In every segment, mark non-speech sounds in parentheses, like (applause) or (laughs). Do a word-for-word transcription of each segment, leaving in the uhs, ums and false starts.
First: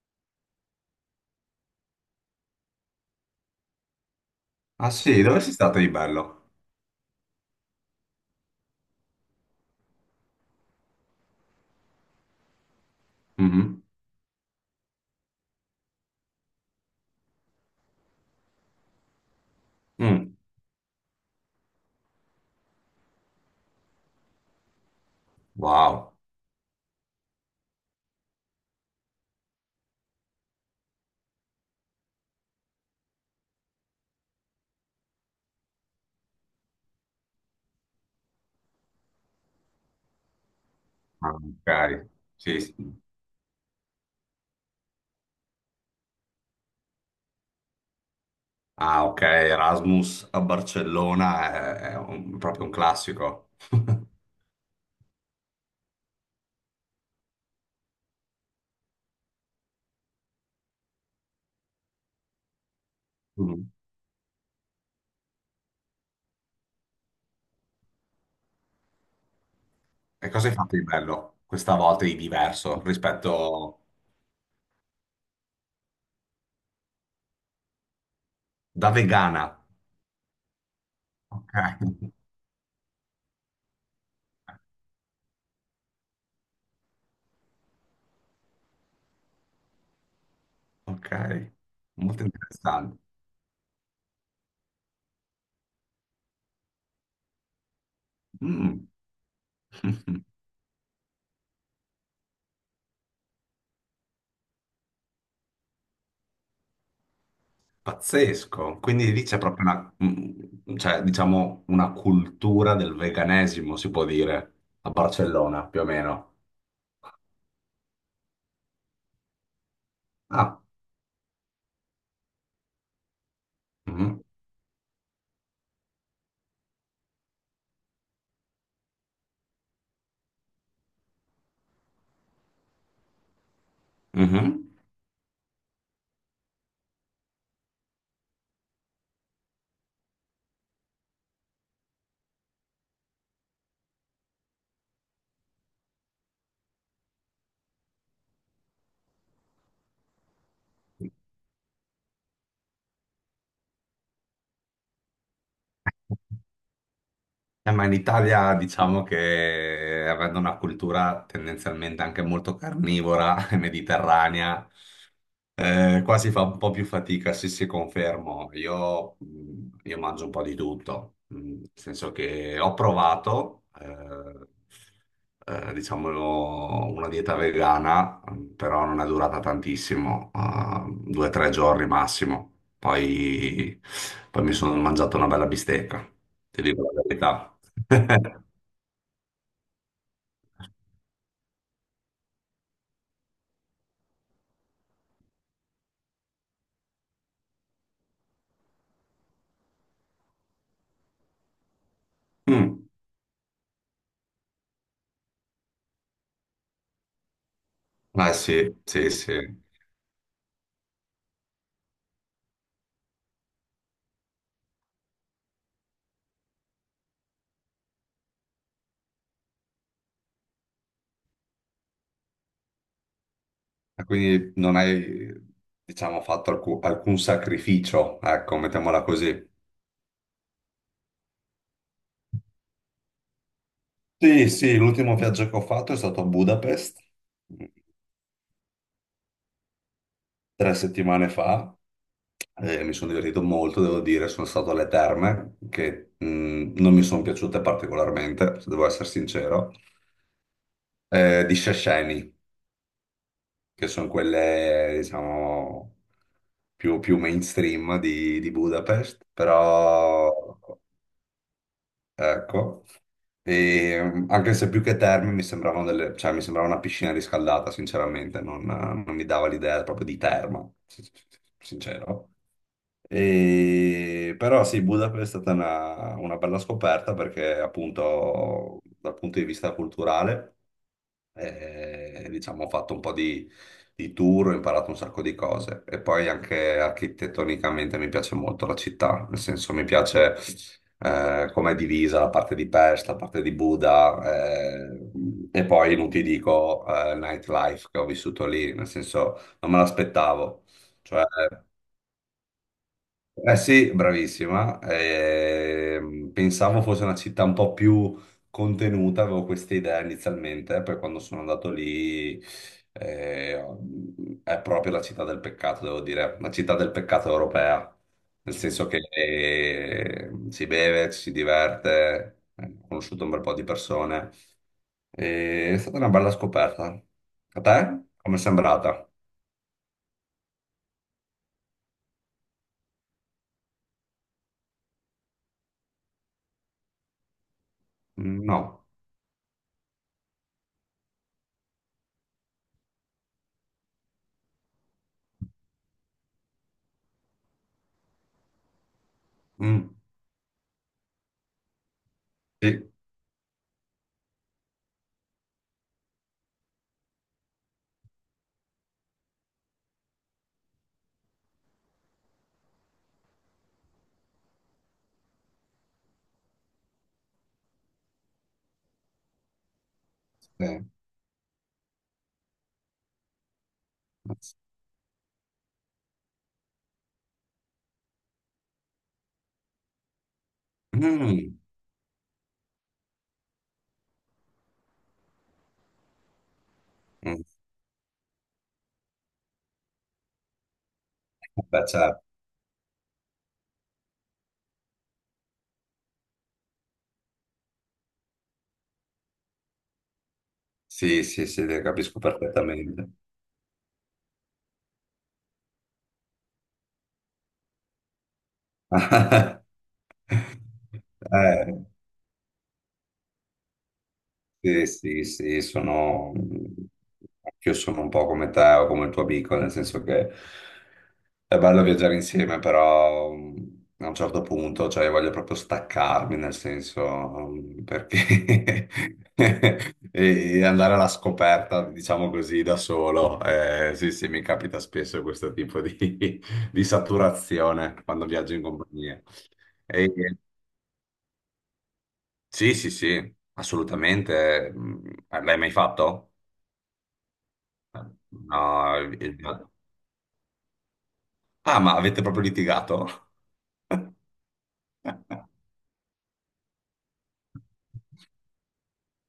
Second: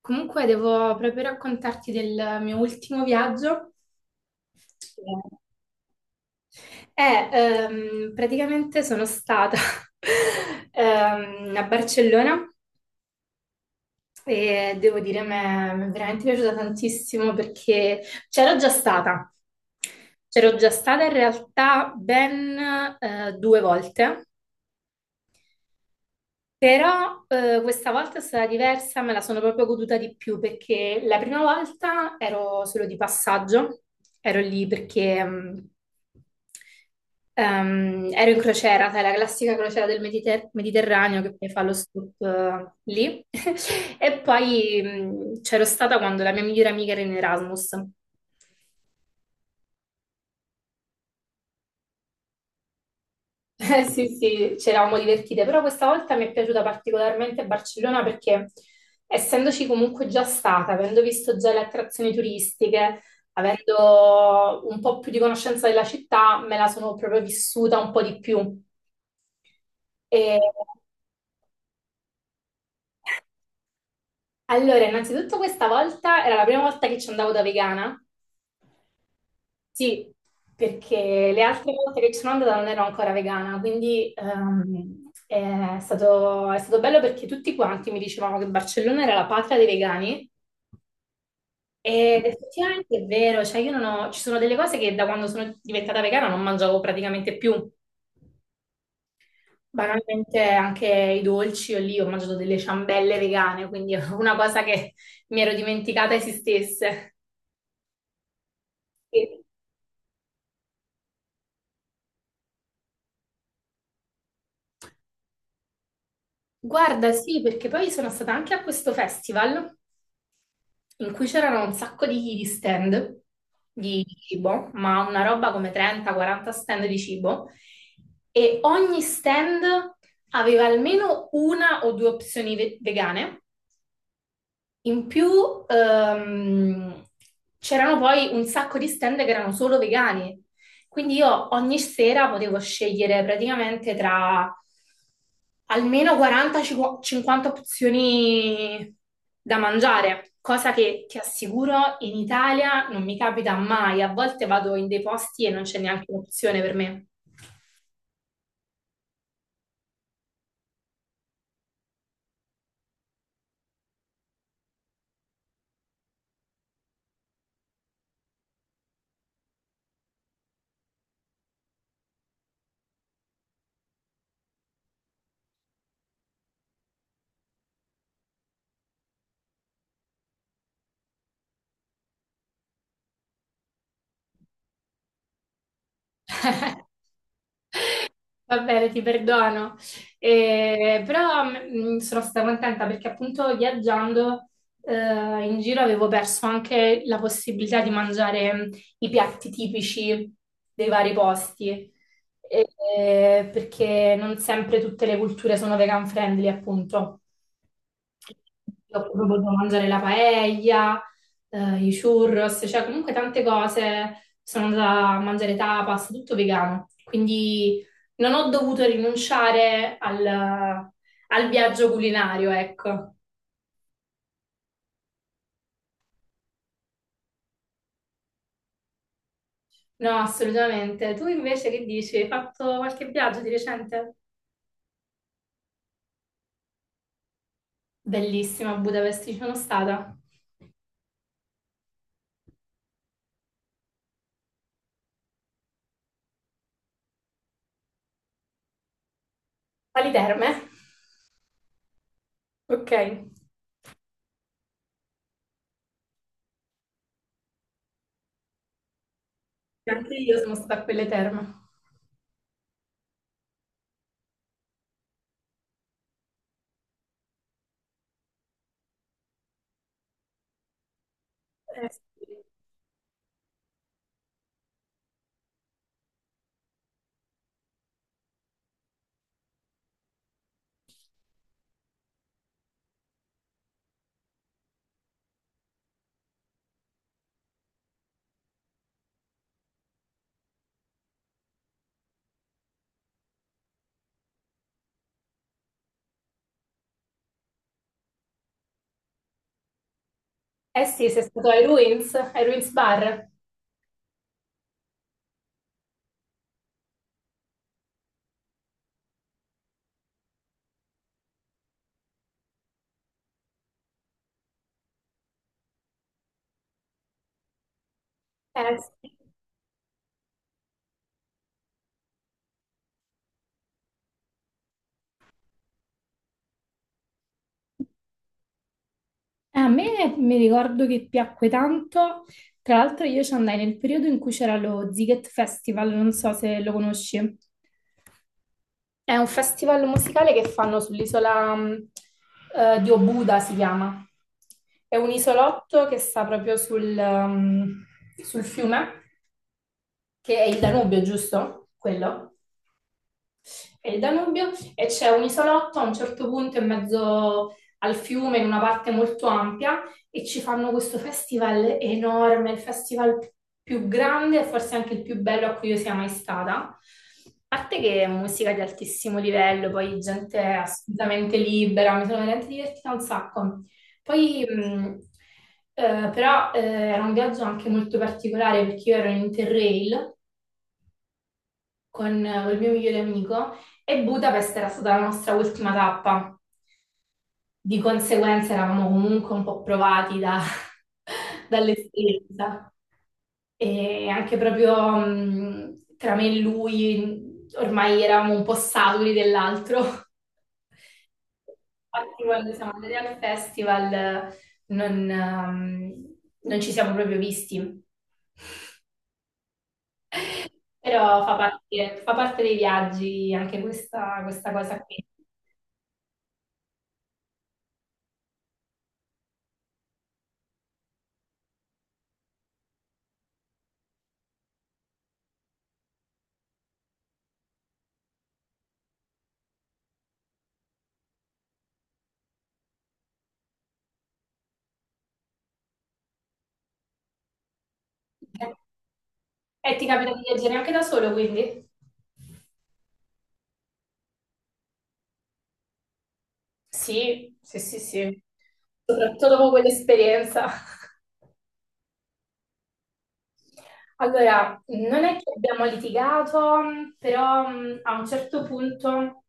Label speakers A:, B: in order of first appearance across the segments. A: Comunque devo proprio raccontarti del mio ultimo viaggio.
B: Ah sì, dove sei stato di bello?
A: Eh, ehm, praticamente sono stata (laughs) ehm, a Barcellona
B: Mhm.
A: e devo dire mi è mi è veramente piaciuta tantissimo perché c'ero già stata.
B: Mm.
A: C'ero già stata in realtà ben eh, due volte.
B: Wow.
A: Però eh, questa volta è stata diversa, me la sono proprio goduta di più perché la prima volta ero solo di passaggio, ero lì perché mh, ehm, ero in crociera, sai, la classica crociera del Mediter- Mediterraneo
B: Ah,
A: che poi fa lo
B: ok.
A: stop
B: Sì,
A: eh,
B: sì.
A: lì. (laughs) E poi mh, c'ero stata quando la mia migliore amica era in Erasmus.
B: Ah, ok, Erasmus a Barcellona è, è un- proprio un classico.
A: Eh,
B: (laughs)
A: sì, sì, ci eravamo divertite, però questa volta mi è piaciuta particolarmente Barcellona perché essendoci comunque già stata, avendo visto già le attrazioni turistiche,
B: Mm.
A: avendo un po' più di conoscenza della città, me la sono proprio vissuta un po' di più.
B: E
A: E
B: cosa hai fatto di bello questa volta di diverso rispetto
A: allora, innanzitutto questa volta era la prima volta che ci andavo da vegana.
B: da vegana?
A: Sì, perché le
B: Ok.
A: altre volte che ci
B: (laughs)
A: sono andata non ero ancora vegana, quindi ehm, è stato, è stato bello perché tutti quanti mi dicevano che Barcellona era la patria dei vegani
B: Ok, molto
A: ed effettivamente
B: interessante.
A: è vero, cioè io non ho, ci sono delle cose che da quando sono diventata vegana non mangiavo praticamente più.
B: Mm. (laughs)
A: Banalmente anche i dolci, io lì ho mangiato delle ciambelle vegane, quindi è una cosa che mi ero dimenticata esistesse.
B: Pazzesco, quindi lì c'è
A: E-
B: proprio una, mm, cioè, diciamo, una cultura del veganesimo, si può dire, a Barcellona, più o meno.
A: Guarda, sì, perché poi sono stata anche a questo festival,
B: Ah,
A: in cui c'erano un sacco di, di stand di
B: mhm,
A: cibo, ma una roba come trenta quaranta stand di cibo, e ogni stand aveva almeno una o due opzioni ve- vegane
B: mhm.
A: in più. ehm, C'erano poi un sacco di stand che erano solo vegani, quindi io ogni sera potevo scegliere praticamente tra almeno quaranta cinquanta opzioni da mangiare, cosa che ti assicuro in Italia non mi capita mai, a volte vado in dei posti e non c'è neanche un'opzione per me.
B: Eh, ma in Italia diciamo che avendo una cultura tendenzialmente anche molto carnivora, mediterranea, eh, qua si fa un po' più fatica, sì, sì, confermo. Io, mh, io mangio un po' di tutto, mh, nel senso che ho provato, eh, eh, diciamo, una dieta vegana, mh, però non è durata tantissimo, eh, due o tre giorni massimo. Poi, poi mi sono mangiato una bella bistecca, ti dico la verità. (laughs)
A: Va bene, ti perdono. Eh, però mm, sono stata contenta perché appunto viaggiando eh, in giro avevo perso anche la possibilità di mangiare mm, i piatti tipici dei vari posti,
B: Mm.
A: Eh, perché non sempre tutte le culture sono vegan friendly, appunto.
B: Eh sì,
A: Io ho
B: sì,
A: proprio
B: sì.
A: potuto mangiare la paella, eh, i churros, cioè comunque tante cose. Sono andata a mangiare tapas, tutto vegano. Quindi non ho dovuto rinunciare al, al viaggio culinario, ecco.
B: Ah, quindi non hai, diciamo, fatto alcu- alcun sacrificio, ecco, mettiamola così.
A: No, assolutamente. Tu invece che dici? Hai fatto qualche viaggio di recente?
B: Sì, sì, l'ultimo viaggio che ho fatto è stato a Budapest, mh,
A: Bellissima, a Budapest ci sono stata.
B: tre settimane fa, e mi sono divertito molto, devo dire. Sono stato alle terme che mh, non mi sono piaciute particolarmente, se devo essere sincero,
A: Alle terme?
B: eh, di Szechenyi,
A: Ok.
B: che sono quelle, diciamo, più, più mainstream di, di Budapest,
A: Anche
B: però.
A: io sono stata a quelle terme.
B: Ecco. E, mm, anche se più che terme mi sembravano delle, cioè mi sembrava una piscina riscaldata, sinceramente, non, non mi dava l'idea proprio di terma, sin-
A: Eh, sì.
B: sincero. E però sì, Budapest è stata una, una bella scoperta, perché appunto dal punto di vista culturale. E, diciamo, ho fatto un po' di, di tour, ho imparato un sacco di cose, e poi anche architettonicamente mi piace molto la città, nel senso mi piace eh, come è divisa la parte di Pest, la parte di Buda, eh, e poi non ti dico eh, nightlife che ho vissuto lì, nel senso non me l'aspettavo.
A: Eh sì, sei
B: Cioè,
A: stato ai Ruins, ai Ruins Bar.
B: eh sì, bravissima. Ehm, pensavo fosse una città un po' più contenuta, avevo questa idea inizialmente, eh, poi quando sono andato lì, eh, è proprio la città del peccato, devo dire, la città del peccato europea, nel
A: Eh
B: senso che
A: sì.
B: eh, si beve, ci si diverte, eh, ho conosciuto un bel po' di persone. E è stata una bella scoperta. A te? Come è sembrata?
A: A me mi ricordo che piacque tanto, tra l'altro io ci andai nel periodo in cui c'era lo Ziget Festival, non so se lo conosci.
B: Mm. No.
A: È un festival musicale che fanno sull'isola mh, eh, di Obuda, si chiama. È un isolotto che sta proprio sul, ehm, sul fiume,
B: Mm.
A: che è il Danubio, giusto? Quello.
B: Sì.
A: E il Danubio e c'è un isolotto a un certo punto in mezzo al fiume, in una parte molto ampia, e ci fanno questo festival enorme, il festival più grande e forse anche il più bello a cui io sia mai stata. A parte che è musica di altissimo livello, poi gente
B: Sì.
A: assolutamente libera, mi sono veramente divertita un sacco. Poi, mh, eh, però, eh, era un viaggio anche molto particolare perché io ero in Interrail
B: Mm.
A: con eh, il mio migliore amico e Budapest era stata la nostra ultima tappa.
B: Mm.
A: Di conseguenza eravamo comunque un po' provati da- (laughs)
B: Beh, certo.
A: dall'esperienza e anche proprio mh, tra me e lui ormai eravamo un po' saturi dell'altro. (laughs)
B: Sì, sì, sì, te capisco
A: Infatti quando siamo andati
B: perfettamente.
A: al festival eh, non, ehm, non ci siamo proprio visti.
B: (laughs)
A: Però fa
B: Eh,
A: parte, fa parte dei viaggi anche questa, questa cosa
B: sì,
A: qui.
B: sì, sì, sono... Io sono un po' come te o come il tuo amico, nel senso che è bello viaggiare insieme, però mh, a un certo punto, cioè, io voglio proprio staccarmi, nel senso, mh, perché (laughs) e e andare alla scoperta, diciamo così, da solo. Eh, sì, sì, mi capita spesso questo tipo di, (laughs) di saturazione quando viaggio in compagnia.
A: E ti
B: E-
A: capita di viaggiare anche da solo, quindi?
B: sì, sì, sì, assolutamente. mh, L'hai mai fatto?
A: Sì, sì, sì, sì.
B: No,
A: Soprattutto
B: eh,
A: dopo quell'esperienza. (laughs)
B: ah, ma avete proprio litigato?
A: Allora, non è che
B: (laughs)
A: abbiamo litigato, però mh, a un certo punto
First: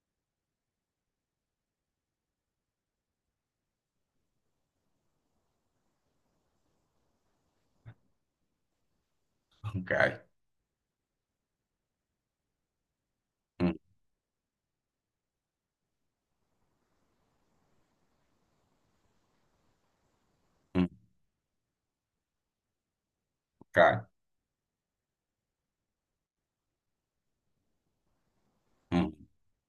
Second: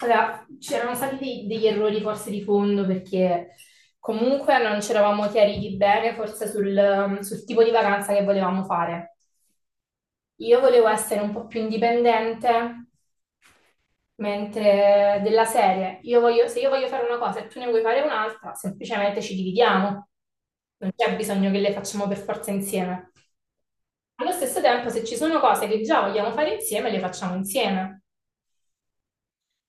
A: allora, c'erano stati dei- degli errori forse di fondo perché comunque non ci eravamo chiariti bene forse sul, mm, sul tipo di vacanza che volevamo fare.
B: Ok.
A: Io volevo essere un po' più indipendente.
B: Mm,
A: Mentre della serie, io voglio- se io voglio fare una cosa e tu ne vuoi fare un'altra, semplicemente ci dividiamo.
B: mm,
A: Non c'è bisogno che le facciamo per forza insieme.
B: ok.
A: Allo stesso tempo, se ci sono cose che già vogliamo fare insieme, le facciamo insieme.
B: Mm.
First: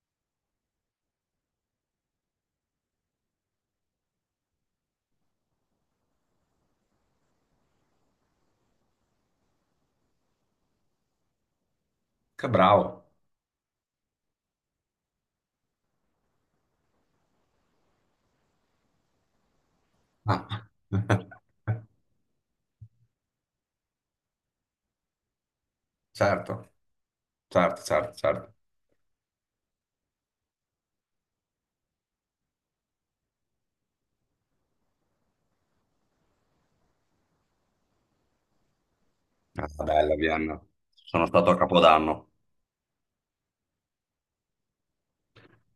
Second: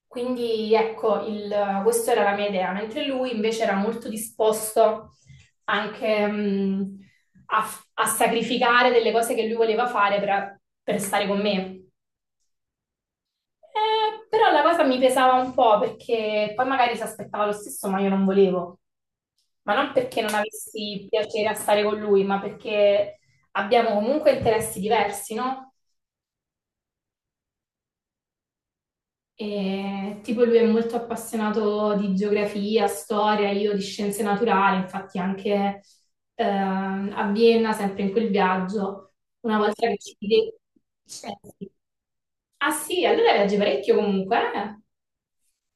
A: Quindi ecco, il- questa era la mia idea, mentre lui invece era molto disposto anche mh, a, a sacrificare delle cose che lui voleva fare per per stare con me.
B: Che bravo.
A: Eh, però la cosa mi pesava un po' perché poi magari si aspettava lo stesso, ma io non volevo. Ma non perché non
B: Ah.
A: avessi piacere a
B: (laughs)
A: stare con lui, ma perché abbiamo comunque interessi diversi, no?
B: Certo, certo, certo, certo.
A: E, tipo lui è molto appassionato di geografia, storia, io di scienze naturali, infatti anche ehm, a Vienna, sempre in quel viaggio, una
B: Ah,
A: volta che ci
B: bella
A: vide. Eh,
B: Vienna. Sono stato a
A: sì.
B: Capodanno.
A: Ah sì, allora viaggi parecchio comunque, eh?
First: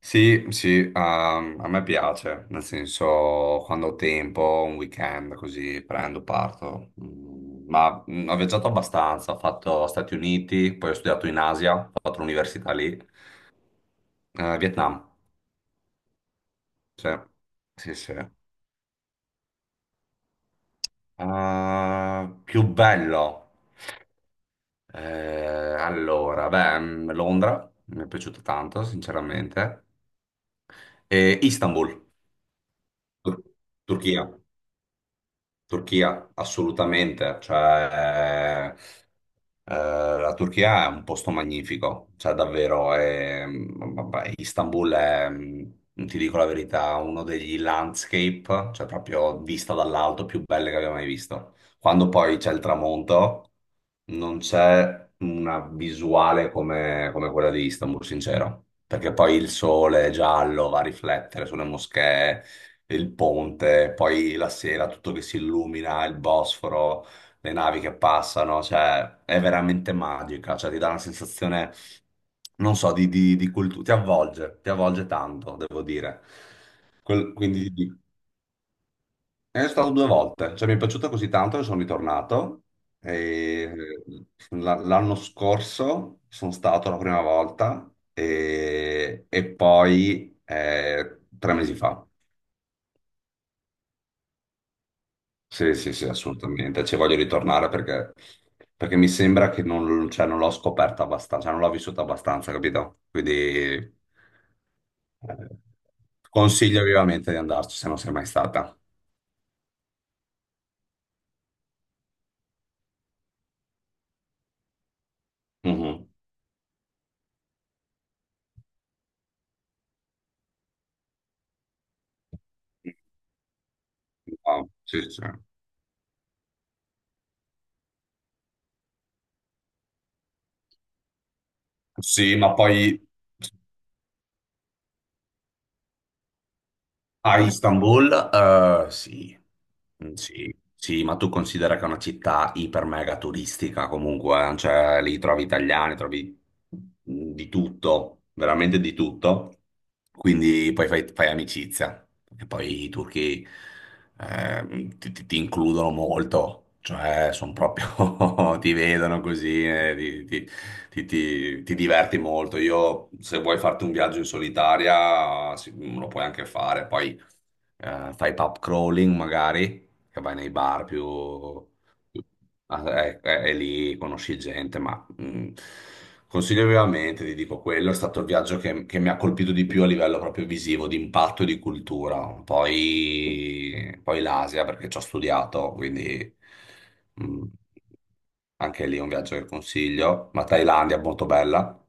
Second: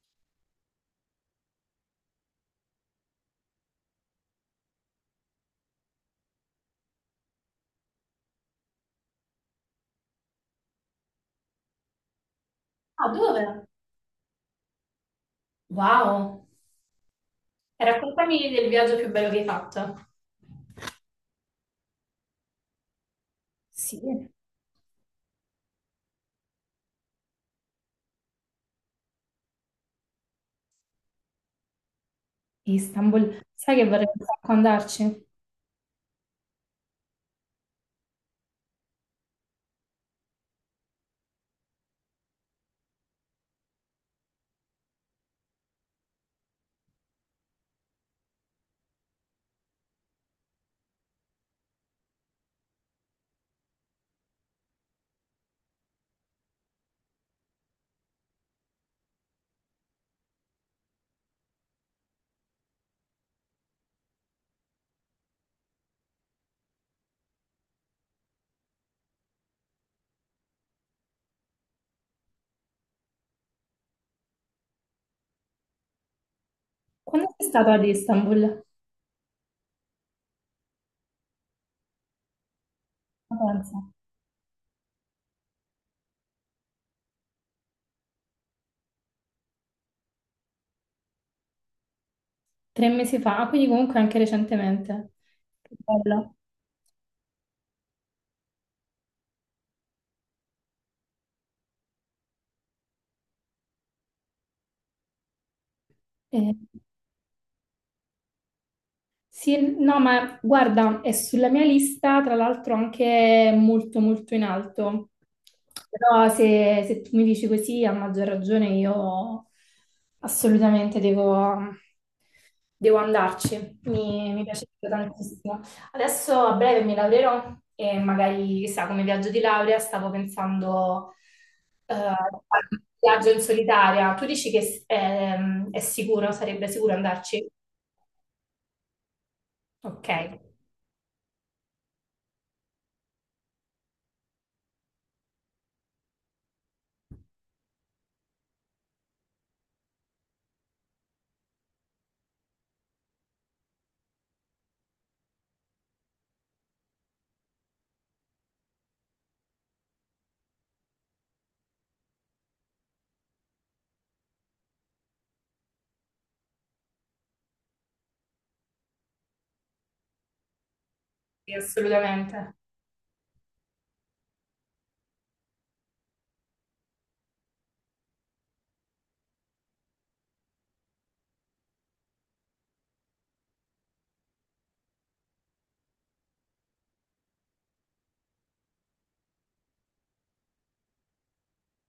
B: Sì, sì, a a me piace, nel senso quando ho tempo, un weekend così prendo, parto. Mm, Ma mm, ho viaggiato abbastanza, ho fatto Stati Uniti, poi ho studiato in Asia, ho fatto l'università lì.
A: Ah, dove?
B: Eh, Vietnam,
A: Wow!
B: sì,
A: E
B: sì, sì. Eh,
A: raccontami del viaggio più bello che hai fatto.
B: più bello.
A: Sì,
B: Eh, allora, beh, mm, Londra, mi è piaciuto tanto, sinceramente. E Istanbul,
A: Istanbul.
B: Tur-
A: Sai che vorrei un
B: Turchia,
A: sacco andarci?
B: Turchia, assolutamente. Cioè, Eh, la Turchia è un posto magnifico, cioè davvero, è, mm, vabbè, Istanbul è, mm, ti dico la verità, uno degli landscape, cioè proprio vista dall'alto, più belle che abbia mai visto. Quando poi c'è il tramonto, non c'è una visuale come, come quella di Istanbul, sincero, perché poi il sole giallo va a riflettere sulle moschee, il ponte, poi la sera tutto che si illumina, il Bosforo, le navi che passano, cioè è veramente magica, cioè ti dà una sensazione, non so, di, di, di cultura, ti avvolge, ti avvolge tanto, devo dire.
A: Quando
B: Quel-
A: sei stato
B: quindi
A: ad Istanbul?
B: è stato due volte, cioè mi è piaciuto così tanto che sono ritornato.
A: Ma
B: E,
A: pensa.
B: eh, la- L'anno scorso sono stato la prima volta, e, e poi eh, tre mesi fa.
A: Tre mesi fa, ah, quindi comunque anche recentemente.
B: Sì,
A: Che
B: sì, sì,
A: bello.
B: assolutamente. Ci voglio ritornare, perché, perché mi sembra che non, cioè, non l'ho scoperta abbastanza, cioè, non l'ho vissuta abbastanza, capito? Quindi eh,
A: Eh,
B: consiglio vivamente di andarci se non sei mai stata.
A: Sì, no, ma guarda, è sulla mia lista, tra l'altro anche molto molto in alto.
B: Mhm.
A: Però se, se tu mi dici così, a maggior ragione io assolutamente devo, devo andarci. Mi, mi piace
B: No, sì, sì.
A: tantissimo. Adesso a breve mi laureerò e magari, chissà, come viaggio di laurea stavo pensando eh, a
B: Sì, ma
A: fare un
B: poi,
A: viaggio in solitaria. Tu dici che è, è sicuro, sarebbe sicuro
B: a
A: andarci?
B: Istanbul, eh, sì.
A: Ok.
B: Mm, sì, sì, ma tu considera che è una città iper mega turistica comunque, eh, cioè lì trovi italiani, trovi mm, di tutto, veramente di tutto, quindi poi fai, fai amicizia, e poi i turchi eh, ti, ti- ti includono molto, cioè sono proprio, (laughs) ti vedono così, e ti, ti- ti, ti- ti diverti molto. Io, se vuoi farti un viaggio in solitaria, sì, lo puoi anche fare. Poi eh, fai pub crawling magari, che vai nei bar più...
A: Sì, assolutamente.
B: Ah, eh, eh, e lì conosci gente, ma mm, consiglio vivamente, ti dico quello, è stato il viaggio che, che mi ha colpito di più a livello proprio visivo, di impatto e di cultura. Poi, poi l'Asia, perché ci ho studiato, quindi mm, anche lì è un viaggio che consiglio. Ma Thailandia, molto bella.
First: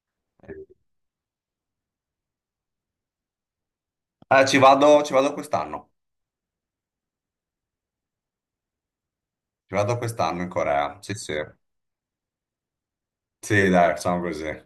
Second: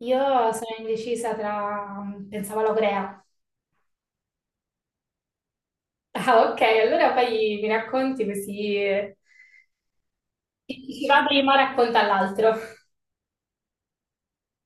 A: Io sono indecisa tra. Pensavo alla Corea.
B: Eh, ci vado, ci vado quest'anno,
A: Ah, ok, allora poi mi racconti così
B: ci vado quest'anno in
A: chi
B: Corea,
A: chi
B: sì
A: va
B: sì.
A: prima racconta all'altro.
B: Sì, dai, facciamo così.